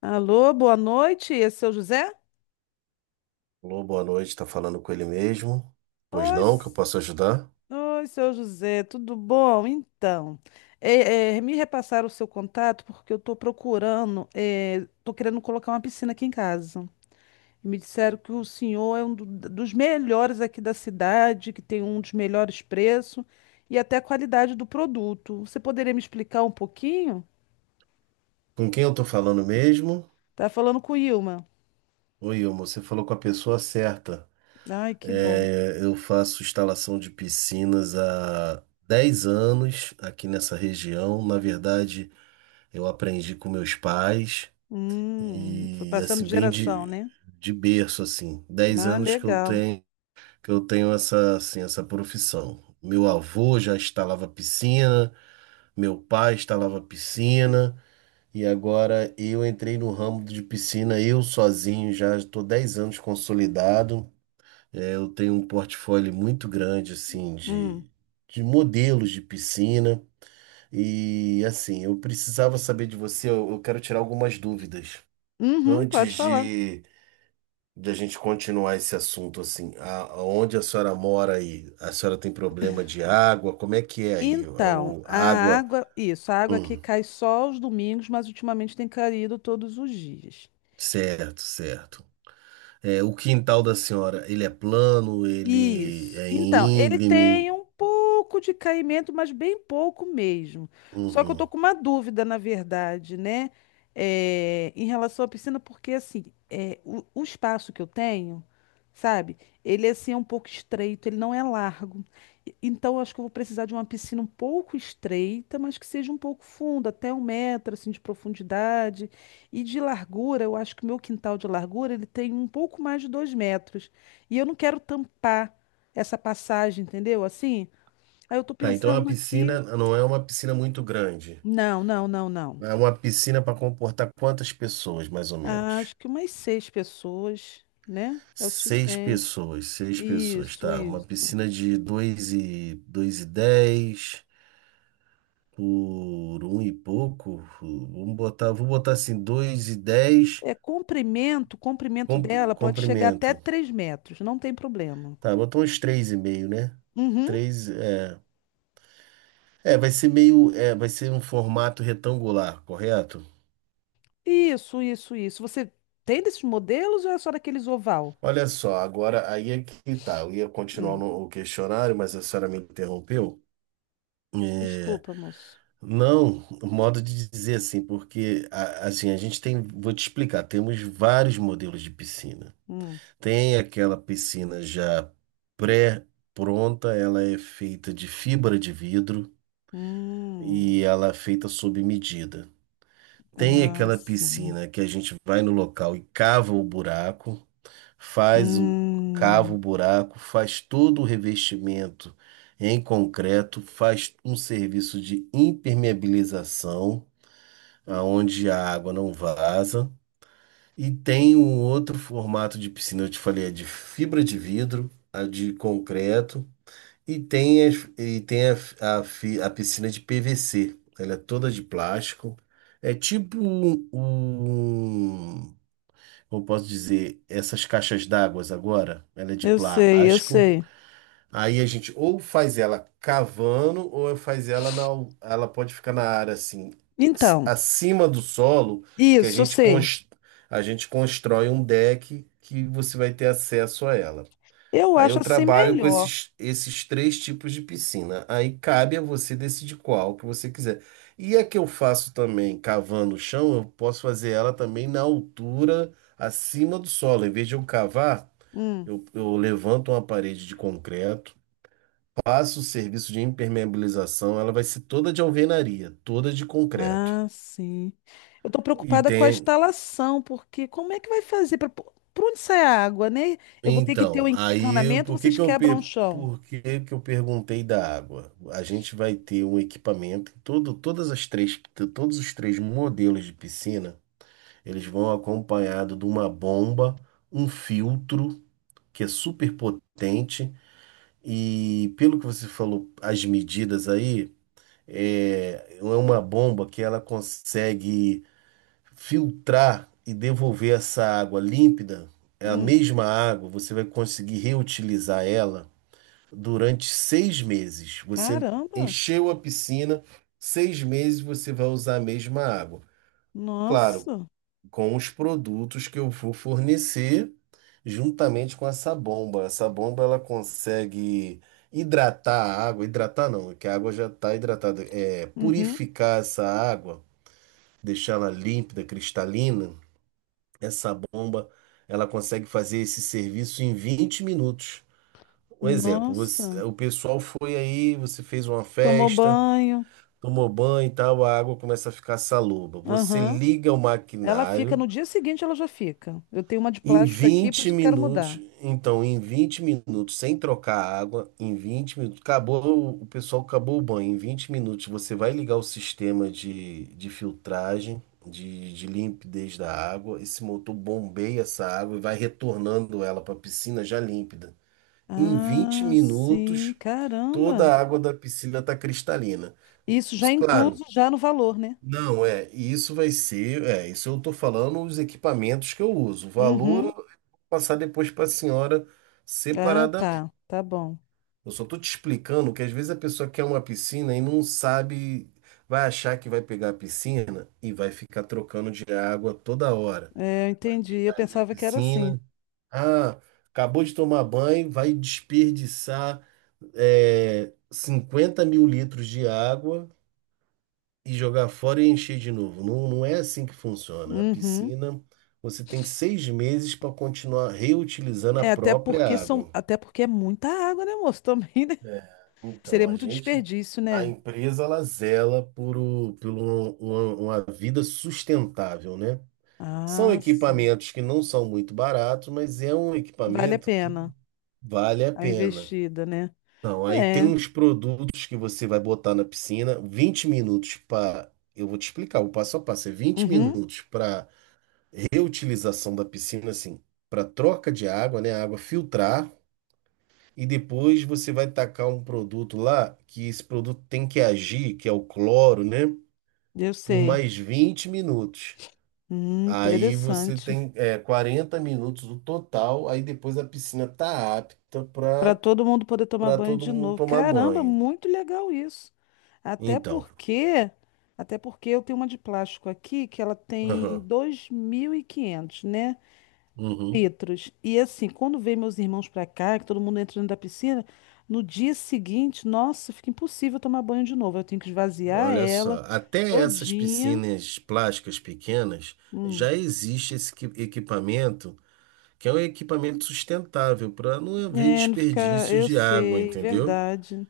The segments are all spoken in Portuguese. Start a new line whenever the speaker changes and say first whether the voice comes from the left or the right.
left: Alô, boa noite, é seu José?
right: Alô, boa noite, tá falando com ele mesmo? Pois
left: Oi,
right: não, que eu
left: s-
right: posso ajudar?
left: oi, seu José, tudo bom? Então, me repassaram o seu contato porque eu estou querendo colocar uma piscina aqui em casa. Me disseram que o senhor é um dos melhores aqui da cidade, que tem um dos melhores preços e até a qualidade do produto. Você poderia me explicar um pouquinho?
right: Com quem eu tô falando mesmo?
left: Tá falando com o Ilma.
right: Oi, Ilmo, você falou com a pessoa certa.
left: Ai, que bom.
right: É, eu faço instalação de piscinas há 10 anos aqui nessa região. Na verdade, eu aprendi com meus pais
left: Foi
right: e
left: passando
right: assim,
left: de
right: vem
left: geração,
right: de,
left: né?
right: de berço assim. Dez
left: Ah,
right: anos que eu
left: legal.
right: tenho, que eu tenho assim, essa profissão. Meu avô já instalava piscina, meu pai instalava piscina. E agora eu entrei no ramo de piscina, eu sozinho, já estou 10 anos consolidado. É, eu tenho um portfólio muito grande, assim,
left: Hum.
right: de modelos de piscina. E, assim, eu precisava saber de você, eu quero tirar algumas dúvidas.
left: Uhum,
right: Antes
left: pode falar.
right: de a gente continuar esse assunto, assim, onde a senhora mora aí? A senhora tem problema de água? Como é que é aí? A,
left: Então,
right: o-
left: a
right: a água?
left: água, isso, a água aqui
right: Hum,
left: cai só aos domingos, mas ultimamente tem caído todos os dias.
right: certo, certo. É, o quintal da senhora, ele é plano, ele
left: Isso.
right: é
left: Então, ele
right: íngreme.
left: tem um pouco de caimento, mas bem pouco mesmo. Só que eu
right: Uhum.
left: tô com uma dúvida, na verdade, né? Em relação à piscina, porque assim, o espaço que eu tenho, sabe? Ele é, assim, é um pouco estreito, ele não é largo. Então, eu acho que eu vou precisar de uma piscina um pouco estreita, mas que seja um pouco funda, até 1 metro assim, de profundidade. E de largura, eu acho que o meu quintal de largura ele tem um pouco mais de 2 metros. E eu não quero tampar essa passagem, entendeu? Assim, aí eu tô
right: Tá, então a
left: pensando aqui.
right: piscina não é uma piscina muito grande.
left: Não, não, não, não.
right: É uma piscina para comportar quantas pessoas, mais ou
left: Ah,
right: menos?
left: acho que umas seis pessoas, né? É o suficiente.
right: Seis pessoas,
left: Isso,
right: tá. Uma
left: isso.
right: piscina de dois e dois e dez por um e pouco. Vou botar assim, dois e dez
left: O comprimento dela pode chegar até
right: comprimento.
left: 3 metros, não tem problema.
right: Tá, botou uns três e meio, né?
left: Uhum.
right: Três, é. É, vai ser um formato retangular, correto?
left: Isso, isso, isso. Você tem desses modelos ou é só daqueles oval?
right: Olha só, agora aí é que tá. Eu ia continuar
left: Hum.
right: no o questionário, mas a senhora me interrompeu.
left: Desculpa, moço.
right: Não, modo de dizer assim, porque assim, vou te explicar, temos vários modelos de piscina.
left: Hum.
right: Tem aquela piscina já pré-pronta, ela é feita de fibra de vidro
left: Hum.
right: e ela é feita sob medida. Tem
left: Ah,
right: aquela
left: sim.
right: piscina que a gente vai no local e cava o buraco. Faz o cava
left: Hum.
right: o buraco, faz todo o revestimento em concreto, faz um serviço de impermeabilização, aonde a água não vaza, e tem um outro formato de piscina, eu te falei, a de fibra de vidro, a de concreto, e tem, a piscina de PVC, ela é toda de plástico. É tipo um, como posso dizer, essas caixas d'água agora, ela é de
left: Eu sei, eu
right: plástico.
left: sei.
right: Aí a gente ou faz ela cavando ou faz ela ela pode ficar na área assim,
left: Então,
right: acima do solo, que a
left: isso, eu
right: gente
left: sei.
right: cons- a gente constrói um deck que você vai ter acesso a ela.
left: Eu
right: Aí
left: acho
right: eu
left: assim
right: trabalho com
left: melhor.
right: esses três tipos de piscina. Aí cabe a você decidir qual que você quiser. E a que eu faço também cavando o chão, eu posso fazer ela também na altura acima do solo. Em vez de eu cavar,
left: Hum.
right: eu levanto uma parede de concreto, passo o serviço de impermeabilização, ela vai ser toda de alvenaria, toda de concreto.
left: Ah, sim. Eu tô
right: E
left: preocupada com a
right: tem,
left: instalação, porque como é que vai fazer para para onde sai a água, né? Eu vou ter que ter o
right: Então, aí
left: encanamento,
right: por que
left: vocês
right: que eu,
left: quebram
right: per-
left: o chão.
right: por que que eu perguntei da água? A gente vai ter um equipamento, todos os três modelos de piscina, eles vão acompanhado de uma bomba, um filtro que é super potente e pelo que você falou, as medidas aí, é uma bomba que ela consegue filtrar e devolver essa água límpida, é a
left: Hum.
right: mesma água, você vai conseguir reutilizar ela durante 6 meses. Você
left: Caramba!
right: encheu a piscina, 6 meses você vai usar a mesma água. Claro,
left: Nossa.
right: com os produtos que eu vou fornecer, juntamente com essa bomba. Essa bomba ela consegue hidratar a água, hidratar não, é que a água já está hidratada, é
left: Uhum.
right: purificar essa água, deixá-la límpida, cristalina essa bomba, ela consegue fazer esse serviço em 20 minutos. Um exemplo,
left: Nossa.
right: o pessoal foi aí, você fez uma
left: Tomou
right: festa,
left: banho.
right: tomou banho e tal, a água começa a ficar saloba. Você
left: Aham.
right: liga o
left: Ela fica
right: maquinário
left: no dia seguinte, ela já fica. Eu tenho uma de
right: em
left: plástico aqui, por
right: 20
left: isso que eu quero
right: minutos,
left: mudar.
right: então, em 20 minutos, sem trocar a água, em 20 minutos, acabou, o pessoal acabou o banho. Em 20 minutos, você vai ligar o sistema de filtragem, de limpidez da água. Esse motor bombeia essa água e vai retornando ela para a piscina já límpida. Em 20
left: Ah, sim,
right: minutos, toda
left: caramba.
right: a água da piscina está cristalina.
left: Isso já é
right: Claro,
left: incluso já no valor, né?
right: não é. E isso vai ser, isso eu estou falando os equipamentos que eu uso. O valor
left: Uhum.
right: passar depois para a senhora
left: Ah,
right: separadamente.
left: tá, tá bom.
right: Eu só tô te explicando que às vezes a pessoa quer uma piscina e não sabe, vai achar que vai pegar a piscina e vai ficar trocando de água toda hora.
left: É, eu entendi. Eu
right: Pegar ali a
left: pensava que era assim.
right: piscina, ah, acabou de tomar banho, vai desperdiçar 50 mil litros de água e jogar fora e encher de novo. Não, não é assim que funciona. A
left: Uhum.
right: piscina, você tem 6 meses para continuar reutilizando a
left: É, até
right: própria
left: porque são,
right: água.
left: até porque é muita água, né, moço? Também, né?
right: É, então,
left: Seria muito desperdício,
right: a
left: né?
right: empresa, ela zela por uma vida sustentável, né? São
left: Ah, sim.
right: equipamentos que não são muito baratos, mas é um
left: Vale a
right: equipamento que
left: pena
right: vale a
left: a
right: pena.
left: investida, né?
right: Então, aí tem
left: É.
right: uns produtos que você vai botar na piscina, 20 minutos para. Eu vou te explicar, o passo a passo é vinte
left: Uhum.
right: minutos para reutilização da piscina, assim, para troca de água, né? A água filtrar. E depois você vai tacar um produto lá, que esse produto tem que agir, que é o cloro, né?
left: Eu
right: Por
left: sei.
right: mais 20 minutos. Aí você
left: Interessante.
right: tem 40 minutos no total, aí depois a piscina tá apta
left: Para
right: para
left: todo mundo poder tomar
right: para
left: banho
right: todo
left: de
right: mundo
left: novo.
right: tomar
left: Caramba,
right: banho.
left: muito legal isso. Até
right: Então,
left: porque, até porque eu tenho uma de plástico aqui que ela tem
right: aham,
left: 2.500, né,
right: uhum,
left: litros. E assim, quando vem meus irmãos para cá, que todo mundo entra dentro da piscina, no dia seguinte, nossa, fica impossível tomar banho de novo. Eu tenho que esvaziar
right: olha
left: ela
right: só, até essas
left: todinha.
right: piscinas plásticas pequenas
left: Hum.
right: já existe esse equipamento, que é um equipamento sustentável para não haver
left: É, não fica,
right: desperdício
left: eu
right: de água,
left: sei,
right: entendeu?
left: verdade.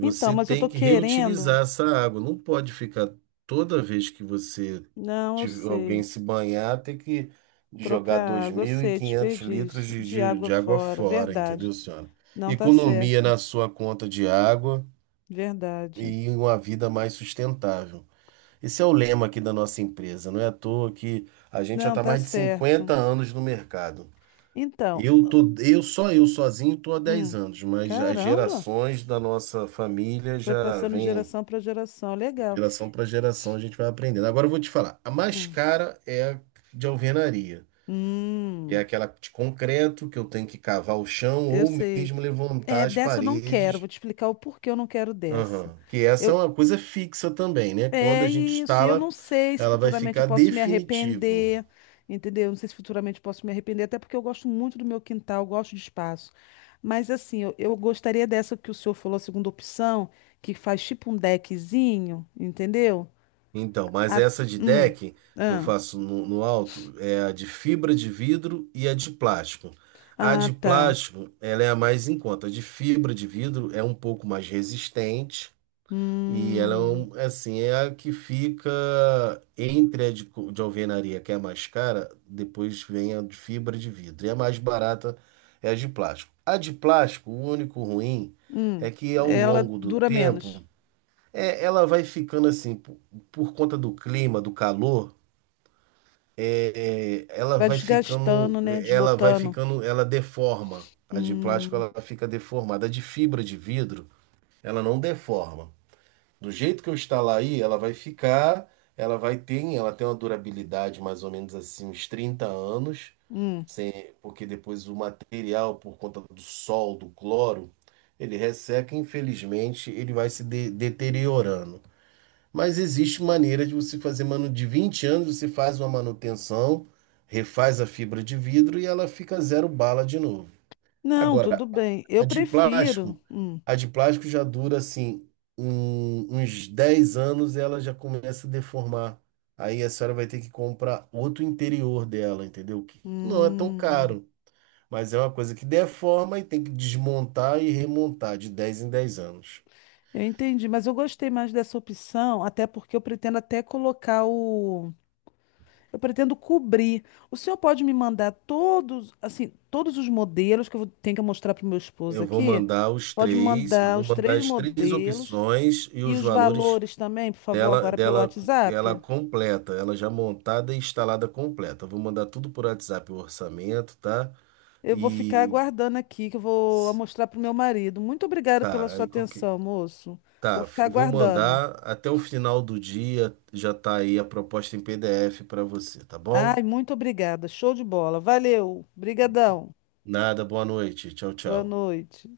left: Então, mas eu
right: tem
left: tô
right: que
left: querendo.
right: reutilizar essa água. Não pode ficar toda vez que você
left: Não, eu
right: alguém
left: sei.
right: se banhar, ter que jogar
left: Trocar
right: dois
left: água, eu
right: mil e
left: sei,
right: quinhentos litros
left: desperdício.
right: de,
left: De
right: de,
left: água
right: de água
left: fora,
right: fora,
left: verdade.
right: entendeu, senhora?
left: Não tá
right: Economia
left: certo,
right: na sua conta de água
left: verdade.
right: e uma vida mais sustentável. Esse é o lema aqui da nossa empresa. Não é à toa que a gente já
left: Não
right: está
left: tá
right: mais de
left: certo.
right: 50 anos no mercado.
left: Então,
right: Eu sozinho tô há dez
left: hum,
right: anos, mas as
left: caramba,
right: gerações da nossa família
left: foi
right: já
left: passando de
right: vêm.
left: geração para geração, legal.
right: Geração para geração a gente vai aprendendo. Agora eu vou te falar. A mais
left: Hum,
right: cara é a de alvenaria. É
left: hum,
right: aquela de concreto que eu tenho que cavar o chão
left: eu
right: ou
left: sei.
right: mesmo levantar
left: É,
right: as
left: dessa eu não quero,
right: paredes.
left: vou te explicar o porquê eu não quero dessa.
right: Aham. Que essa é
left: Eu,
right: uma coisa fixa também, né? Quando
left: É
right: a gente
left: isso, e eu não
right: instala,
left: sei se
right: ela vai
left: futuramente eu
right: ficar
left: posso me
right: definitiva.
left: arrepender, entendeu? Não sei se futuramente eu posso me arrepender, até porque eu gosto muito do meu quintal, eu gosto de espaço. Mas assim, eu gostaria dessa que o senhor falou, a segunda opção, que faz tipo um deckzinho, entendeu?
right: Então, mas
left: A-
right: essa de
left: hum,
right: deck que eu
left: ah,
right: faço no alto é a de fibra de vidro e a de plástico. A
left: ah,
right: de
left: tá.
right: plástico, ela é a mais em conta. A de fibra de vidro é um pouco mais resistente. E ela é,
left: Hum,
right: assim, é a que fica entre de alvenaria, que é a mais cara, depois vem a de fibra de vidro. E a mais barata é a de plástico. A de plástico, o único ruim
left: hum.
right: é que ao
left: Ela
right: longo do
left: dura
right: tempo,
left: menos.
right: ela vai ficando assim, por conta do clima, do calor, é, é, ela
left: Vai
right: vai ficando,
left: desgastando, né?
right: ela vai
left: Desbotando.
right: ficando, ela deforma. A de plástico,
left: Hum,
right: ela fica deformada. A de fibra de vidro, ela não deforma. Do jeito que eu instalar aí, ela vai ficar, ela vai ter, ela tem uma durabilidade mais ou menos assim, uns 30 anos,
left: hum.
right: sem, porque depois o material, por conta do sol, do cloro, ele resseca, e, infelizmente, ele vai se deteriorando. Mas existe maneira de você fazer manu de 20 anos, você faz uma manutenção, refaz a fibra de vidro e ela fica zero bala de novo.
left: Não, tudo
right: Agora,
left: bem.
right: a
left: Eu
right: de
left: prefiro.
right: plástico, a de plástico já dura assim uns 10 anos e ela já começa a deformar. Aí a senhora vai ter que comprar outro interior dela, entendeu? Que não é tão
left: Hum,
right: caro, mas é uma coisa que deforma e tem que desmontar e remontar de 10 em 10 anos.
left: eu entendi, mas eu gostei mais dessa opção, até porque eu pretendo até colocar eu pretendo cobrir. O senhor pode me mandar todos, assim, todos os modelos que tenho que mostrar para o meu esposo
right: Eu vou
left: aqui?
right: mandar os
left: Pode me
right: três, eu
left: mandar
right: vou
left: os
right: mandar
left: três
right: as três
left: modelos
right: opções e
left: e
right: os
left: os
right: valores
left: valores também, por favor,
right: dela,
left: agora pelo
right: dela, ela
left: WhatsApp.
right: completa, ela já montada e instalada completa. Eu vou mandar tudo por WhatsApp o orçamento, tá?
left: Eu vou ficar
right: E
left: aguardando aqui, que eu vou mostrar para o meu marido. Muito obrigada pela
right: tá,
left: sua
right: aí qual que.
left: atenção, moço. Vou
right: Tá,
left: ficar
right: vou
left: aguardando.
right: mandar até o final do dia, já tá aí a proposta em PDF para você, tá bom?
left: Ai, muito obrigada. Show de bola. Valeu. Brigadão.
right: Nada, boa noite. Tchau,
left: Boa
right: tchau.
left: noite.